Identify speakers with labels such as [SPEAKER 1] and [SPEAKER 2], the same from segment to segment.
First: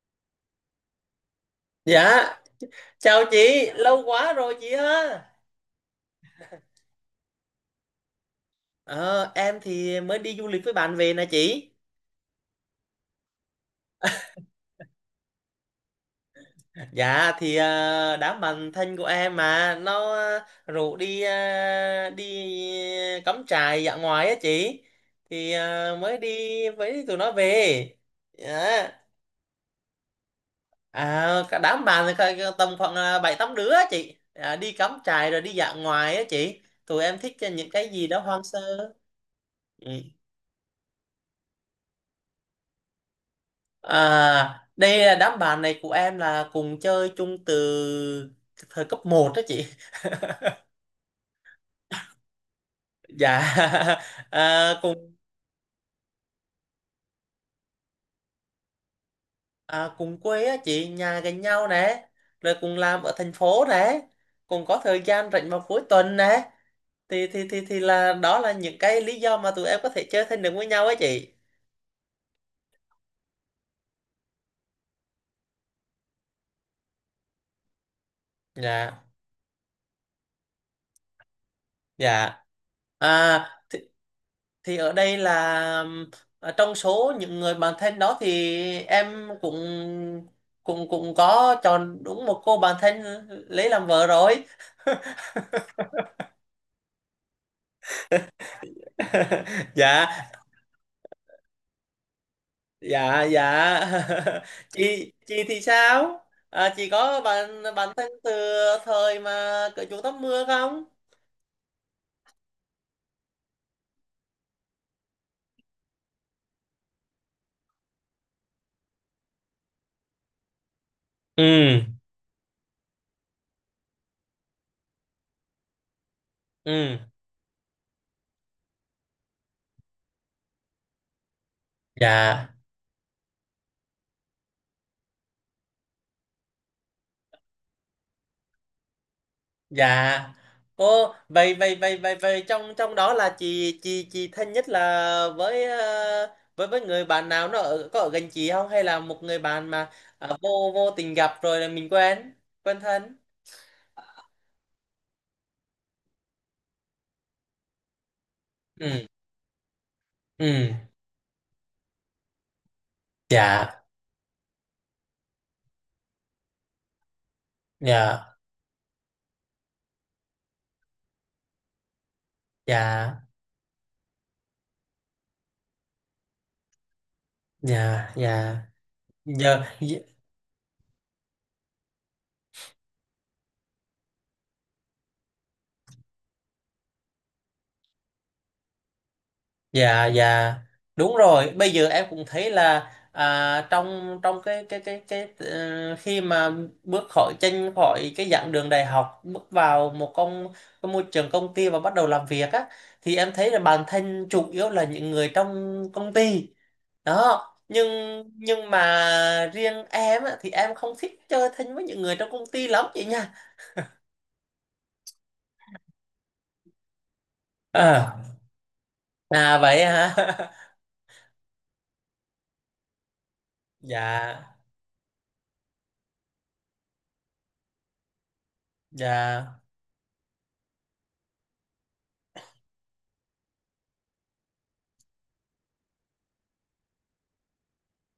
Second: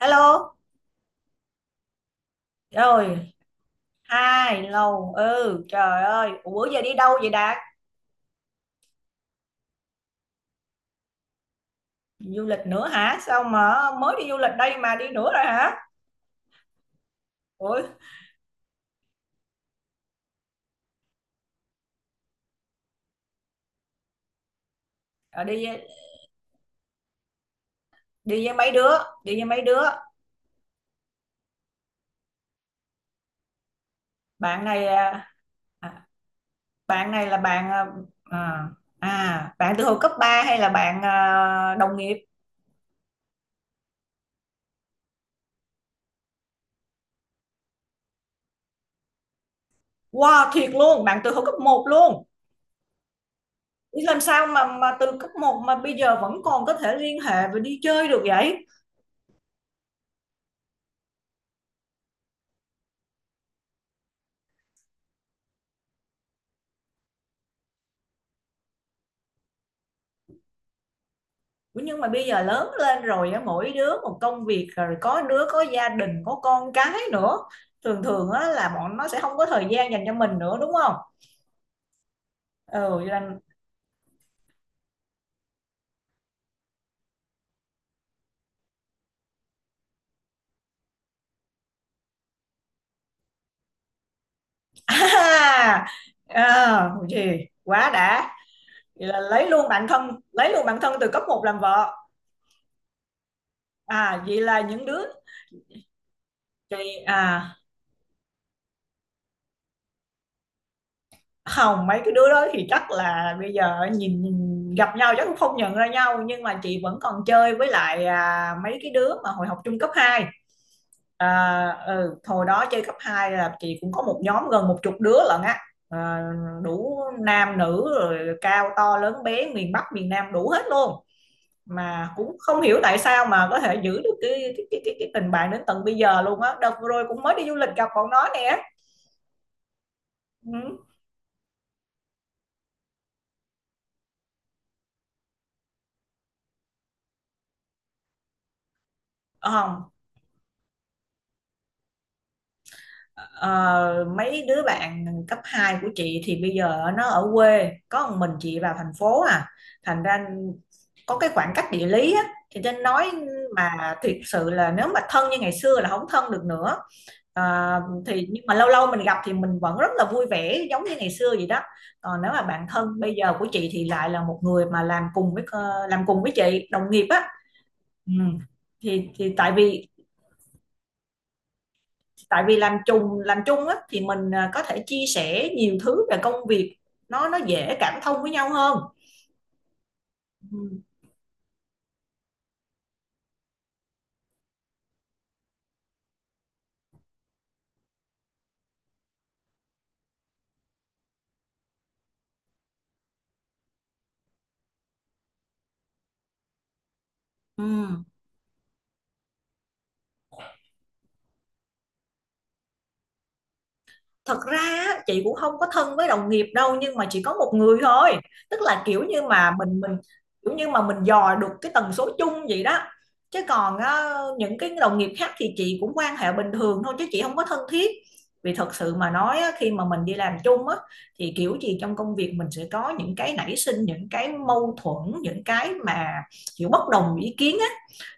[SPEAKER 1] Hello,
[SPEAKER 2] Dạ, chào
[SPEAKER 1] rồi,
[SPEAKER 2] chị, lâu quá rồi
[SPEAKER 1] hai
[SPEAKER 2] chị
[SPEAKER 1] lâu,
[SPEAKER 2] ha.
[SPEAKER 1] ừ, trời ơi, ủa, bữa giờ đi đâu vậy Đạt?
[SPEAKER 2] Ờ, em thì mới đi du lịch với bạn về nè chị.
[SPEAKER 1] Du lịch nữa hả? Sao mà mới đi du lịch đây mà đi nữa rồi hả?
[SPEAKER 2] Dạ thì
[SPEAKER 1] Ủa,
[SPEAKER 2] đám bạn thân của em mà nó rủ đi đi cắm trại dã ngoại á chị.
[SPEAKER 1] à,
[SPEAKER 2] Thì
[SPEAKER 1] đi
[SPEAKER 2] mới đi với tụi nó về.
[SPEAKER 1] đi với mấy đứa,
[SPEAKER 2] Dạ.
[SPEAKER 1] đi với mấy đứa.
[SPEAKER 2] À, cả đám bạn thì cả tầm khoảng bảy tám đứa á chị. À,
[SPEAKER 1] Bạn
[SPEAKER 2] đi
[SPEAKER 1] này,
[SPEAKER 2] cắm trại rồi đi dã
[SPEAKER 1] à,
[SPEAKER 2] ngoại á chị. Tụi
[SPEAKER 1] bạn
[SPEAKER 2] em
[SPEAKER 1] này là
[SPEAKER 2] thích
[SPEAKER 1] bạn,
[SPEAKER 2] những cái gì đó hoang
[SPEAKER 1] à,
[SPEAKER 2] sơ.
[SPEAKER 1] bạn từ
[SPEAKER 2] Ừ.
[SPEAKER 1] hồi cấp 3 hay là bạn, đồng nghiệp?
[SPEAKER 2] À, đây là đám bạn này của em là cùng chơi chung từ thời cấp một đó chị.
[SPEAKER 1] Wow, thiệt luôn, bạn từ hồi cấp một luôn.
[SPEAKER 2] Dạ.
[SPEAKER 1] Làm sao
[SPEAKER 2] À,
[SPEAKER 1] mà từ
[SPEAKER 2] cùng
[SPEAKER 1] cấp một mà bây giờ vẫn còn có thể liên hệ và đi chơi được vậy?
[SPEAKER 2] cùng quê á chị, nhà gần nhau nè, rồi cùng làm ở thành phố nè, cùng có thời gian rảnh vào cuối tuần nè. Thì là đó là những cái lý do mà tụi em có thể chơi thân được với nhau á chị.
[SPEAKER 1] Ủa, nhưng mà bây giờ lớn lên rồi á, mỗi đứa một công việc, rồi có đứa có gia đình có con cái nữa, thường thường á là bọn
[SPEAKER 2] Dạ.
[SPEAKER 1] nó sẽ không có thời gian dành cho mình nữa đúng không?
[SPEAKER 2] Dạ.
[SPEAKER 1] Ừ, vậy là
[SPEAKER 2] À thì ở đây là trong số những người bạn thân đó thì em cũng cũng cũng có chọn đúng một cô bạn thân lấy làm vợ rồi.
[SPEAKER 1] à, gì quá đã, vậy là lấy luôn bạn
[SPEAKER 2] Dạ,
[SPEAKER 1] thân, lấy luôn bạn thân từ cấp một làm vợ.
[SPEAKER 2] dạ, dạ.
[SPEAKER 1] À, vậy là những đứa
[SPEAKER 2] Chị thì sao? Chị
[SPEAKER 1] thì,
[SPEAKER 2] có
[SPEAKER 1] à
[SPEAKER 2] bạn bạn thân từ thời mà cởi chuồng tắm mưa không?
[SPEAKER 1] không, mấy cái đứa đó thì chắc là bây giờ nhìn, gặp nhau chắc cũng không nhận ra nhau, nhưng mà chị vẫn còn chơi với lại mấy cái đứa mà hồi học trung cấp hai. À,
[SPEAKER 2] Ừ,
[SPEAKER 1] ừ, hồi đó chơi cấp 2 là chị cũng có một nhóm gần một chục đứa lận á, à,
[SPEAKER 2] ừ.
[SPEAKER 1] đủ nam nữ rồi cao to lớn bé miền Bắc miền Nam đủ hết luôn, mà cũng
[SPEAKER 2] Dạ,
[SPEAKER 1] không hiểu tại sao mà có thể giữ được cái tình bạn đến tận bây giờ luôn á, đợt vừa rồi cũng mới đi du lịch gặp bọn nó nè.
[SPEAKER 2] dạ.
[SPEAKER 1] Ừ.
[SPEAKER 2] Ô, vậy vậy vậy vậy vậy trong trong đó là chị thân nhất là với với người bạn nào nó ở có ở gần chị không, hay là một người bạn
[SPEAKER 1] Ờ,
[SPEAKER 2] mà vô vô tình gặp rồi là mình quen, thân?
[SPEAKER 1] Ờ, mấy đứa bạn cấp 2 của chị thì bây giờ nó ở quê, có một mình chị vào thành
[SPEAKER 2] Ừ,
[SPEAKER 1] phố, thành ra
[SPEAKER 2] ừ.
[SPEAKER 1] có cái khoảng cách địa lý á, thì nên nói,
[SPEAKER 2] Dạ,
[SPEAKER 1] mà thiệt sự là nếu mà thân như ngày xưa là không thân được nữa. Ờ, thì
[SPEAKER 2] dạ,
[SPEAKER 1] nhưng mà lâu lâu mình gặp thì mình vẫn rất là vui vẻ giống như ngày xưa vậy đó. Còn nếu mà bạn thân bây
[SPEAKER 2] dạ,
[SPEAKER 1] giờ của chị thì lại là một người mà làm cùng với chị, đồng nghiệp á. Ừ.
[SPEAKER 2] dạ, dạ
[SPEAKER 1] Thì tại
[SPEAKER 2] giờ.
[SPEAKER 1] vì
[SPEAKER 2] Dạ,
[SPEAKER 1] làm chung, á thì mình có thể chia sẻ nhiều thứ về công việc, nó dễ cảm thông với nhau hơn.
[SPEAKER 2] dạ. dạ
[SPEAKER 1] Ừ.
[SPEAKER 2] đúng rồi, bây giờ em cũng thấy là trong trong khi mà bước khỏi chân khỏi cái giảng đường đại học, bước vào một công cái môi trường công ty và bắt đầu làm việc á, thì em thấy là bản thân chủ yếu là những người trong công ty đó,
[SPEAKER 1] Ừ.
[SPEAKER 2] nhưng mà riêng em á, thì em không thích chơi thân với những người trong công ty lắm chị nha.
[SPEAKER 1] Thật ra á, chị cũng không có thân với đồng nghiệp đâu, nhưng mà chỉ có một người thôi,
[SPEAKER 2] à,
[SPEAKER 1] tức là kiểu như mà
[SPEAKER 2] à vậy
[SPEAKER 1] mình
[SPEAKER 2] hả?
[SPEAKER 1] kiểu như mà mình dò được cái tần số chung vậy đó. Chứ còn á, những
[SPEAKER 2] Dạ,
[SPEAKER 1] cái đồng nghiệp khác thì chị cũng quan hệ bình thường thôi, chứ chị không có thân thiết. Vì thật sự mà nói á,
[SPEAKER 2] dạ,
[SPEAKER 1] khi mà mình đi làm chung á thì kiểu gì trong công việc mình sẽ có những cái nảy sinh, những cái mâu thuẫn, những cái mà kiểu bất đồng ý kiến á,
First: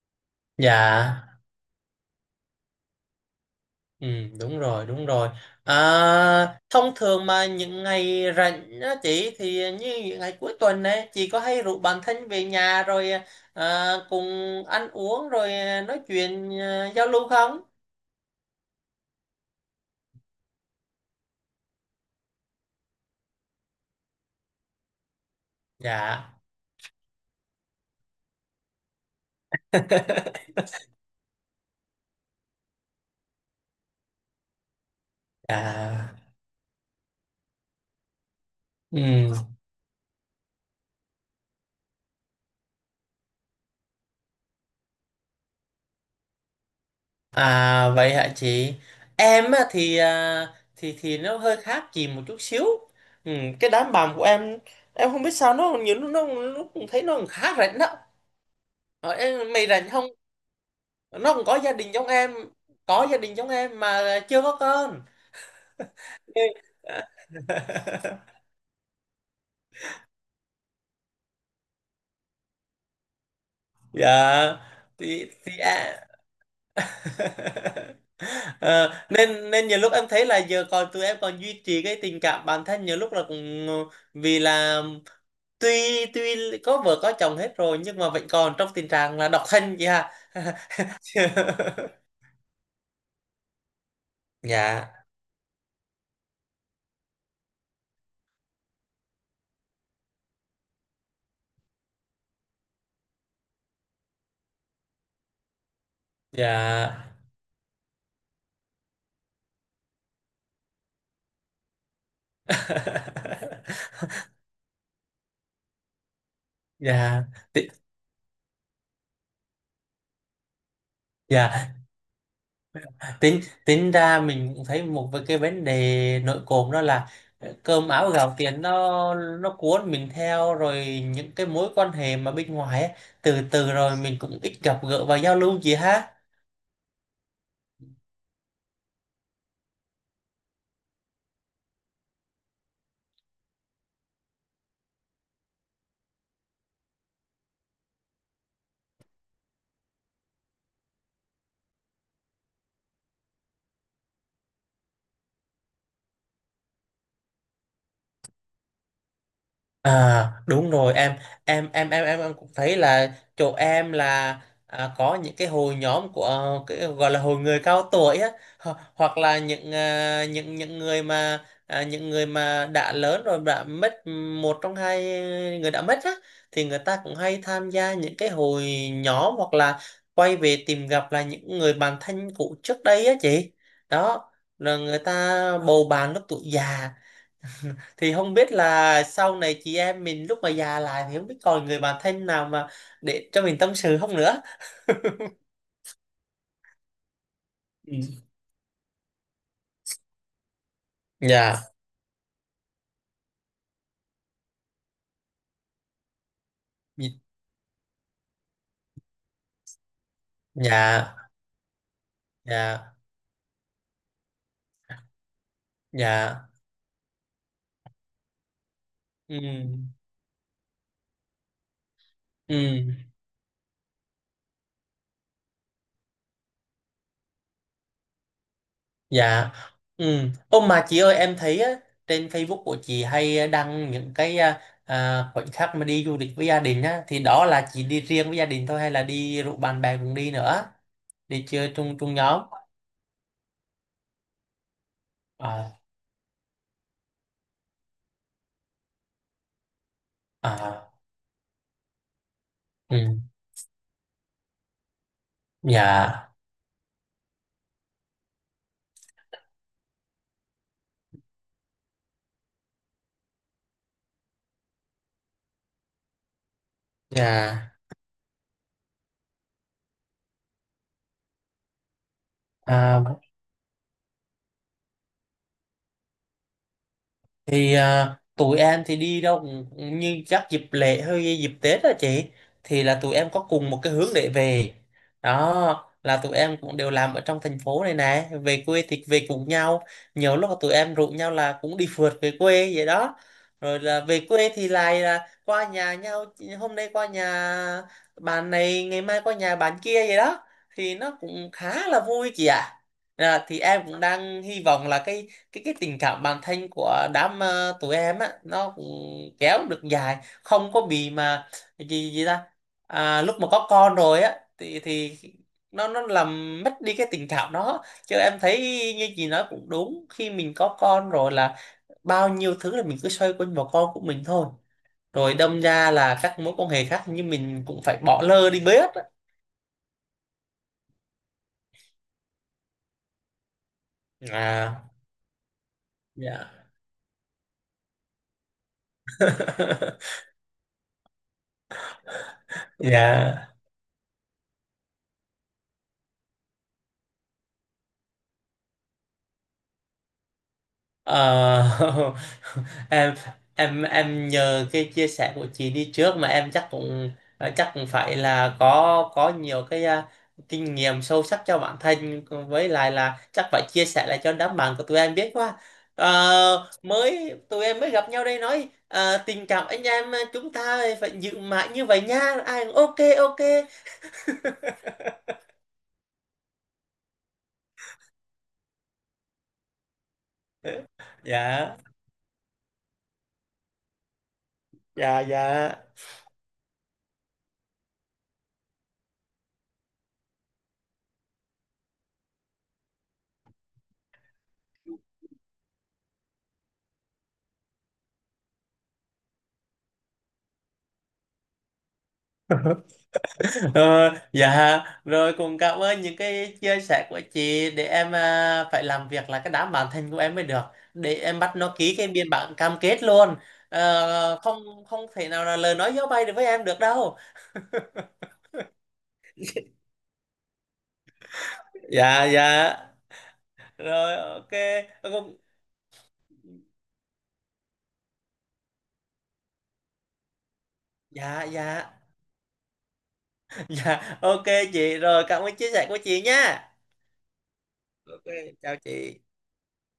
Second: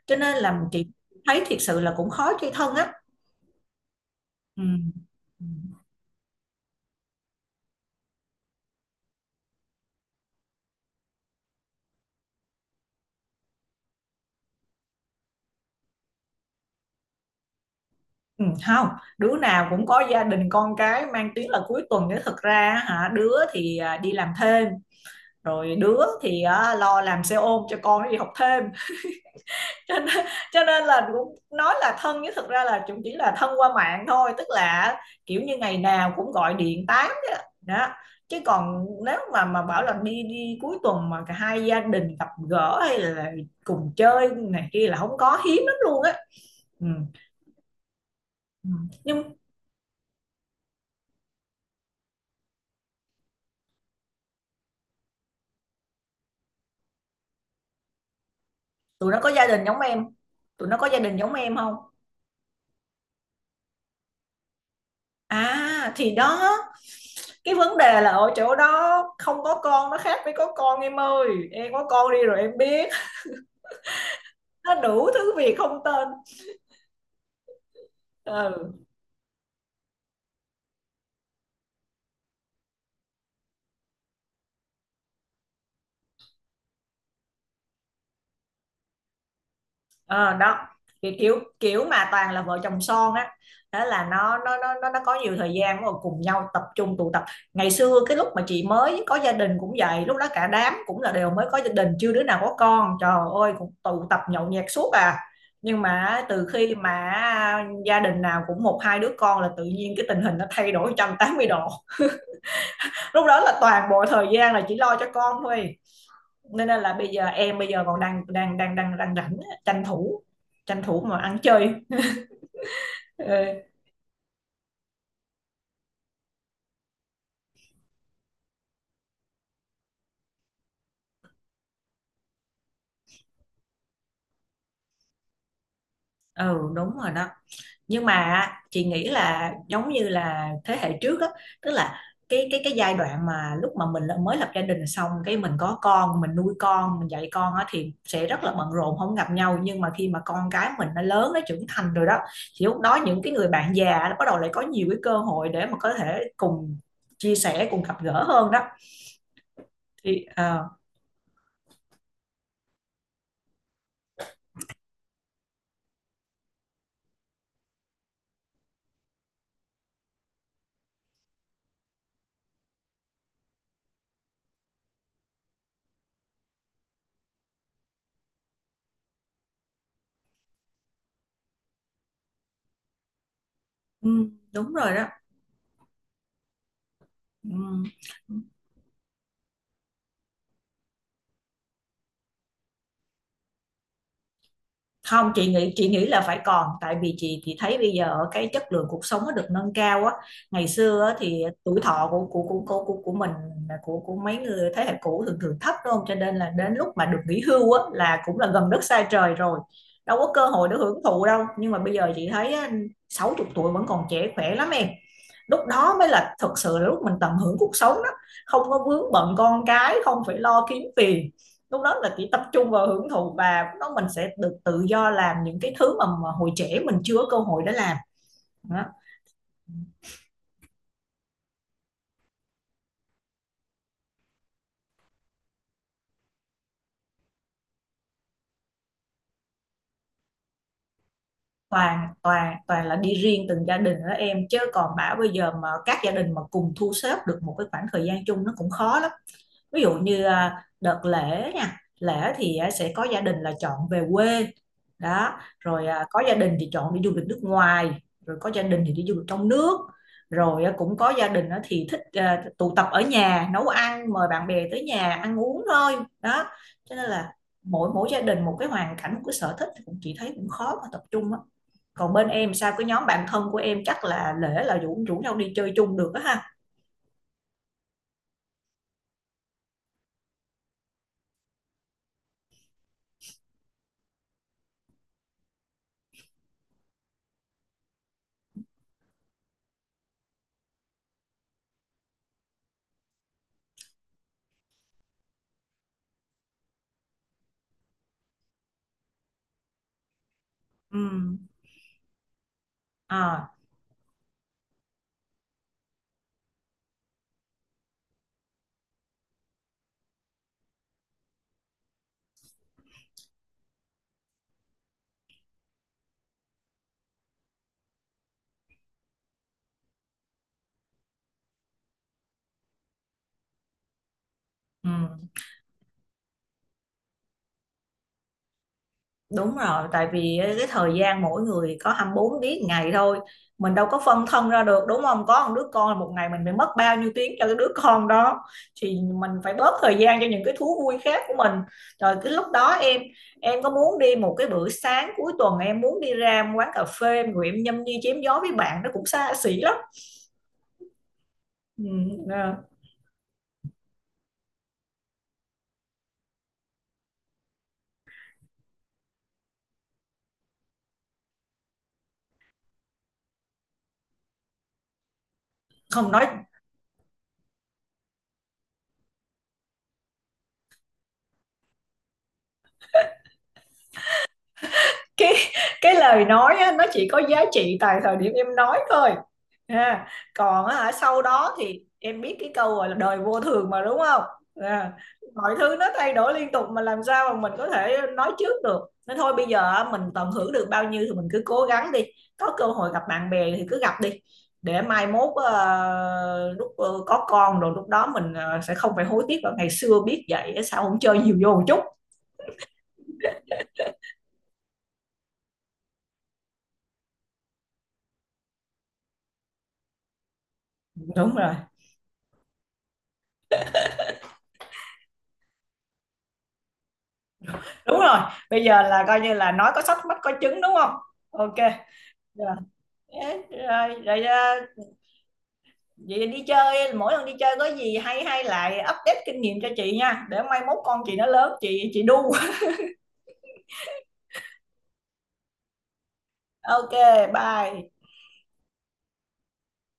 [SPEAKER 1] cho nên là chị
[SPEAKER 2] dạ.
[SPEAKER 1] thấy thiệt sự là cũng khó chơi thân á.
[SPEAKER 2] Ừ, đúng rồi, đúng rồi.
[SPEAKER 1] Ừ.
[SPEAKER 2] À, thông thường mà những ngày rảnh á chị, thì như những ngày cuối tuần ấy, chị có hay rủ bạn thân về nhà rồi cùng ăn uống, rồi nói chuyện, giao lưu không?
[SPEAKER 1] Ừ, không, đứa nào cũng có gia đình con cái, mang tiếng là cuối tuần nếu thực ra á hả, đứa thì đi làm thêm, rồi đứa
[SPEAKER 2] Dạ.
[SPEAKER 1] thì lo làm xe ôm cho con nó đi học thêm cho nên, cho nên là cũng nói là thân, nhưng thực ra là cũng chỉ là thân qua mạng thôi, tức là kiểu như ngày nào
[SPEAKER 2] À,
[SPEAKER 1] cũng gọi điện tám đó, đó. Chứ còn nếu
[SPEAKER 2] ừ.
[SPEAKER 1] mà bảo là đi đi cuối tuần mà cả hai gia đình gặp gỡ hay là cùng chơi này kia là không có hiếm lắm luôn á. Ừ.
[SPEAKER 2] À, vậy hả
[SPEAKER 1] Ừ.
[SPEAKER 2] chị?
[SPEAKER 1] Nhưng
[SPEAKER 2] Em á, thì à, thì thì nó hơi khác chị một chút xíu. Ừ, cái đám bạn của em không biết sao nó nhiều lúc nó cũng thấy nó khá rảnh đó. Ờ,
[SPEAKER 1] tụi nó có gia
[SPEAKER 2] em,
[SPEAKER 1] đình
[SPEAKER 2] mày
[SPEAKER 1] giống
[SPEAKER 2] rảnh không?
[SPEAKER 1] em, tụi nó có gia đình giống
[SPEAKER 2] Nó còn
[SPEAKER 1] em
[SPEAKER 2] có gia
[SPEAKER 1] không?
[SPEAKER 2] đình giống em. Có gia đình giống em mà chưa có con.
[SPEAKER 1] À thì đó, cái vấn đề là ở chỗ đó, không có con nó khác với có con, em ơi, em có con đi rồi em biết,
[SPEAKER 2] Dạ.
[SPEAKER 1] nó đủ thứ việc
[SPEAKER 2] Thì
[SPEAKER 1] không
[SPEAKER 2] à.
[SPEAKER 1] tên. Ừ.
[SPEAKER 2] Ờ, nên nên nhiều lúc em thấy là giờ còn tụi em còn duy trì cái tình cảm bản thân, nhiều lúc là cũng vì là tuy tuy có vợ có chồng hết rồi nhưng mà vẫn còn trong tình trạng là độc thân chị ha.
[SPEAKER 1] Ờ, đó, kiểu kiểu kiểu mà toàn là vợ chồng son á, thế là
[SPEAKER 2] Dạ,
[SPEAKER 1] nó có nhiều thời gian rồi cùng nhau tập trung tụ tập. Ngày xưa cái lúc mà chị mới có gia đình cũng vậy, lúc đó cả đám cũng là đều mới có gia đình, chưa đứa nào có con, trời ơi, cũng tụ tập nhậu nhẹt suốt à. Nhưng mà từ khi mà
[SPEAKER 2] dạ.
[SPEAKER 1] gia đình nào cũng một hai đứa con là tự nhiên cái tình hình nó thay đổi 180 độ. Lúc đó là toàn bộ thời gian là chỉ lo cho con thôi, nên là bây
[SPEAKER 2] Dạ.
[SPEAKER 1] giờ em bây
[SPEAKER 2] Thì-
[SPEAKER 1] giờ còn đang đang đang đang đang rảnh, tranh thủ tranh thủ mà ăn chơi.
[SPEAKER 2] dạ. tính
[SPEAKER 1] Ừ,
[SPEAKER 2] tính ra mình cũng thấy một cái vấn đề nội cộm đó là cơm áo gạo tiền nó cuốn mình theo rồi, những cái mối quan hệ mà bên ngoài ấy, từ từ rồi mình cũng ít gặp gỡ và giao lưu gì ha.
[SPEAKER 1] ừ đúng rồi đó. Nhưng mà chị nghĩ là giống như là thế hệ trước á, tức là cái giai đoạn mà lúc mà mình mới lập gia đình xong, cái mình có con mình nuôi con mình dạy con á thì sẽ rất là bận rộn không gặp nhau, nhưng mà khi mà con cái mình nó lớn nó trưởng thành rồi đó thì lúc đó những cái người bạn già nó bắt đầu lại có nhiều cái cơ hội để mà có thể cùng chia sẻ cùng gặp gỡ hơn đó, thì
[SPEAKER 2] À, đúng rồi cũng thấy là chỗ em là có những cái hội nhóm của cái gọi là hội người cao tuổi á, hoặc là những người mà đã lớn rồi đã mất, một trong hai người đã mất á, thì người ta cũng hay tham gia những cái hội nhóm, hoặc là quay về tìm gặp là những người bạn thân cũ trước đây á chị. Đó
[SPEAKER 1] ừm, đúng
[SPEAKER 2] là
[SPEAKER 1] rồi
[SPEAKER 2] người
[SPEAKER 1] đó.
[SPEAKER 2] ta bầu bạn lúc tuổi già.
[SPEAKER 1] Ừm.
[SPEAKER 2] Thì không biết là sau này chị em mình lúc mà già lại thì không biết còn người bạn thân nào mà để cho mình tâm sự không nữa.
[SPEAKER 1] Không, chị nghĩ là phải còn, tại vì chị thấy bây
[SPEAKER 2] Ừ.
[SPEAKER 1] giờ cái chất lượng cuộc sống nó được nâng cao á. Ngày xưa á, thì
[SPEAKER 2] Dạ.
[SPEAKER 1] tuổi thọ của mình, của mấy người thế hệ cũ thường thường thấp đúng không? Cho nên là đến lúc mà được
[SPEAKER 2] Nhị-
[SPEAKER 1] nghỉ hưu á là cũng là gần đất xa trời rồi. Đâu có cơ hội để hưởng
[SPEAKER 2] dạ,
[SPEAKER 1] thụ đâu. Nhưng mà bây giờ chị thấy á,
[SPEAKER 2] dạ,
[SPEAKER 1] 60 tuổi vẫn còn trẻ khỏe lắm em. Lúc đó mới là
[SPEAKER 2] dạ.
[SPEAKER 1] thật sự là lúc mình tận hưởng cuộc sống đó. Không có vướng bận
[SPEAKER 2] Ừ,
[SPEAKER 1] con cái, không phải lo kiếm tiền, lúc đó là chỉ tập trung
[SPEAKER 2] ừ.
[SPEAKER 1] vào hưởng thụ và nó mình sẽ được tự do làm những cái thứ mà hồi trẻ mình chưa có cơ hội để làm đó.
[SPEAKER 2] Dạ, ừ. Ô mà chị ơi, em thấy á, trên Facebook của chị hay đăng những cái khoảnh khắc mà đi du lịch với gia đình á, thì đó là chị đi riêng với gia đình thôi hay là đi rủ bạn bè cùng đi nữa, đi chơi chung,
[SPEAKER 1] Toàn
[SPEAKER 2] nhóm?
[SPEAKER 1] toàn Toàn là đi riêng từng gia đình đó em, chứ còn bảo bây giờ mà
[SPEAKER 2] À,
[SPEAKER 1] các gia đình mà cùng thu xếp được một cái khoảng thời gian chung nó cũng khó lắm. Ví dụ như
[SPEAKER 2] à,
[SPEAKER 1] đợt lễ nha, lễ thì sẽ
[SPEAKER 2] ừ.
[SPEAKER 1] có gia đình là chọn về quê, đó, rồi có
[SPEAKER 2] Dạ,
[SPEAKER 1] gia đình thì chọn đi du lịch nước ngoài, rồi có gia đình thì đi du lịch trong nước, rồi cũng có gia đình á thì thích tụ tập ở nhà nấu ăn mời bạn bè tới nhà ăn uống thôi, đó, cho nên là
[SPEAKER 2] dạ,
[SPEAKER 1] mỗi mỗi gia đình một cái hoàn cảnh một cái sở thích thì cũng chị thấy cũng khó mà tập trung á. Còn bên em sao cái nhóm
[SPEAKER 2] à.
[SPEAKER 1] bạn thân của em chắc là lễ là rủ rủ nhau đi chơi chung được á ha.
[SPEAKER 2] Thì tụi em thì đi đâu cũng, như các dịp lễ hay dịp Tết đó chị, thì là tụi em có cùng một cái hướng để về. Đó là tụi em cũng đều làm ở trong thành phố này nè, về quê thì về cùng nhau, nhiều lúc là tụi em rủ nhau là cũng đi phượt về quê vậy đó. Rồi là về quê thì lại là qua nhà nhau, hôm nay qua nhà bạn này, ngày mai qua nhà bạn kia vậy đó, thì
[SPEAKER 1] Ừ.
[SPEAKER 2] nó cũng khá là vui chị ạ.
[SPEAKER 1] À.
[SPEAKER 2] Thì em cũng đang hy vọng là cái tình cảm bản thân của đám tụi em á nó cũng kéo được dài, không có bị mà gì gì ta, lúc mà có con rồi á thì nó làm mất đi cái tình cảm đó. Chứ em thấy như chị nói cũng đúng, khi mình có con rồi là bao nhiêu thứ là mình cứ xoay quanh vào con của mình thôi,
[SPEAKER 1] Ừ.
[SPEAKER 2] rồi đâm ra là các mối quan hệ khác như mình cũng phải bỏ lơ đi bớt á.
[SPEAKER 1] Đúng rồi, tại vì cái thời gian mỗi người có 24 tiếng ngày thôi. Mình đâu có phân thân ra
[SPEAKER 2] À.
[SPEAKER 1] được đúng không? Có một đứa con một ngày mình phải
[SPEAKER 2] Dạ.
[SPEAKER 1] mất bao nhiêu tiếng cho cái đứa con đó thì mình phải bớt thời gian cho những cái thú vui khác của mình. Rồi cái lúc đó em
[SPEAKER 2] Dạ.
[SPEAKER 1] em có muốn đi một cái bữa sáng cuối tuần, em muốn đi ra một quán cà phê rồi em nhâm nhi chém gió với bạn nó cũng xa xỉ lắm. Ừ,
[SPEAKER 2] Ờ.
[SPEAKER 1] à,
[SPEAKER 2] em em nhờ cái chia sẻ của chị đi trước mà em chắc cũng, chắc cũng phải là có, nhiều cái kinh nghiệm sâu sắc cho bản thân, với lại là chắc phải chia sẻ lại cho đám bạn của tụi em biết quá.
[SPEAKER 1] không nói,
[SPEAKER 2] Ờ, mới tụi em mới gặp nhau đây nói tình cảm anh em, chúng ta phải giữ mãi như vậy nha. Ai cũng ok, ok.
[SPEAKER 1] cái cái lời nói á, nó chỉ có giá trị tại thời điểm em nói thôi. À, còn á hả, sau đó
[SPEAKER 2] Dạ,
[SPEAKER 1] thì em biết cái câu gọi là đời vô thường mà đúng không? À,
[SPEAKER 2] dạ,
[SPEAKER 1] mọi
[SPEAKER 2] dạ.
[SPEAKER 1] thứ nó thay đổi liên tục mà làm sao mà mình có thể nói trước được. Nên thôi bây giờ á, mình tận hưởng được bao nhiêu thì mình cứ cố gắng đi. Có cơ hội gặp bạn bè thì cứ gặp đi. Để mai mốt lúc có con rồi lúc đó mình sẽ không phải hối tiếc là ngày xưa biết vậy á, sao không chơi nhiều vô một chút.
[SPEAKER 2] Ờ, dạ rồi, cũng cảm ơn những cái chia sẻ của chị để em phải làm việc là cái đám bản thân của em mới được, để
[SPEAKER 1] Đúng
[SPEAKER 2] em bắt
[SPEAKER 1] rồi.
[SPEAKER 2] nó ký cái biên bản cam kết luôn. Ờ, không không thể nào là lời nói gió bay được với em được đâu.
[SPEAKER 1] Đúng rồi. Bây giờ là coi như là nói có sách mách có chứng đúng không? Ok.
[SPEAKER 2] Dạ,
[SPEAKER 1] Rồi,
[SPEAKER 2] dạ
[SPEAKER 1] ê, rồi,
[SPEAKER 2] rồi,
[SPEAKER 1] rồi,
[SPEAKER 2] ok. Ờ,
[SPEAKER 1] vậy đi chơi mỗi lần đi chơi có gì hay hay lại update kinh nghiệm cho chị nha, để mai mốt con chị nó
[SPEAKER 2] dạ,
[SPEAKER 1] lớn chị
[SPEAKER 2] dạ.
[SPEAKER 1] đu
[SPEAKER 2] Dạ, ok chị. Rồi cảm ơn chia sẻ của chị nha.
[SPEAKER 1] ok bye
[SPEAKER 2] Ok, chào chị.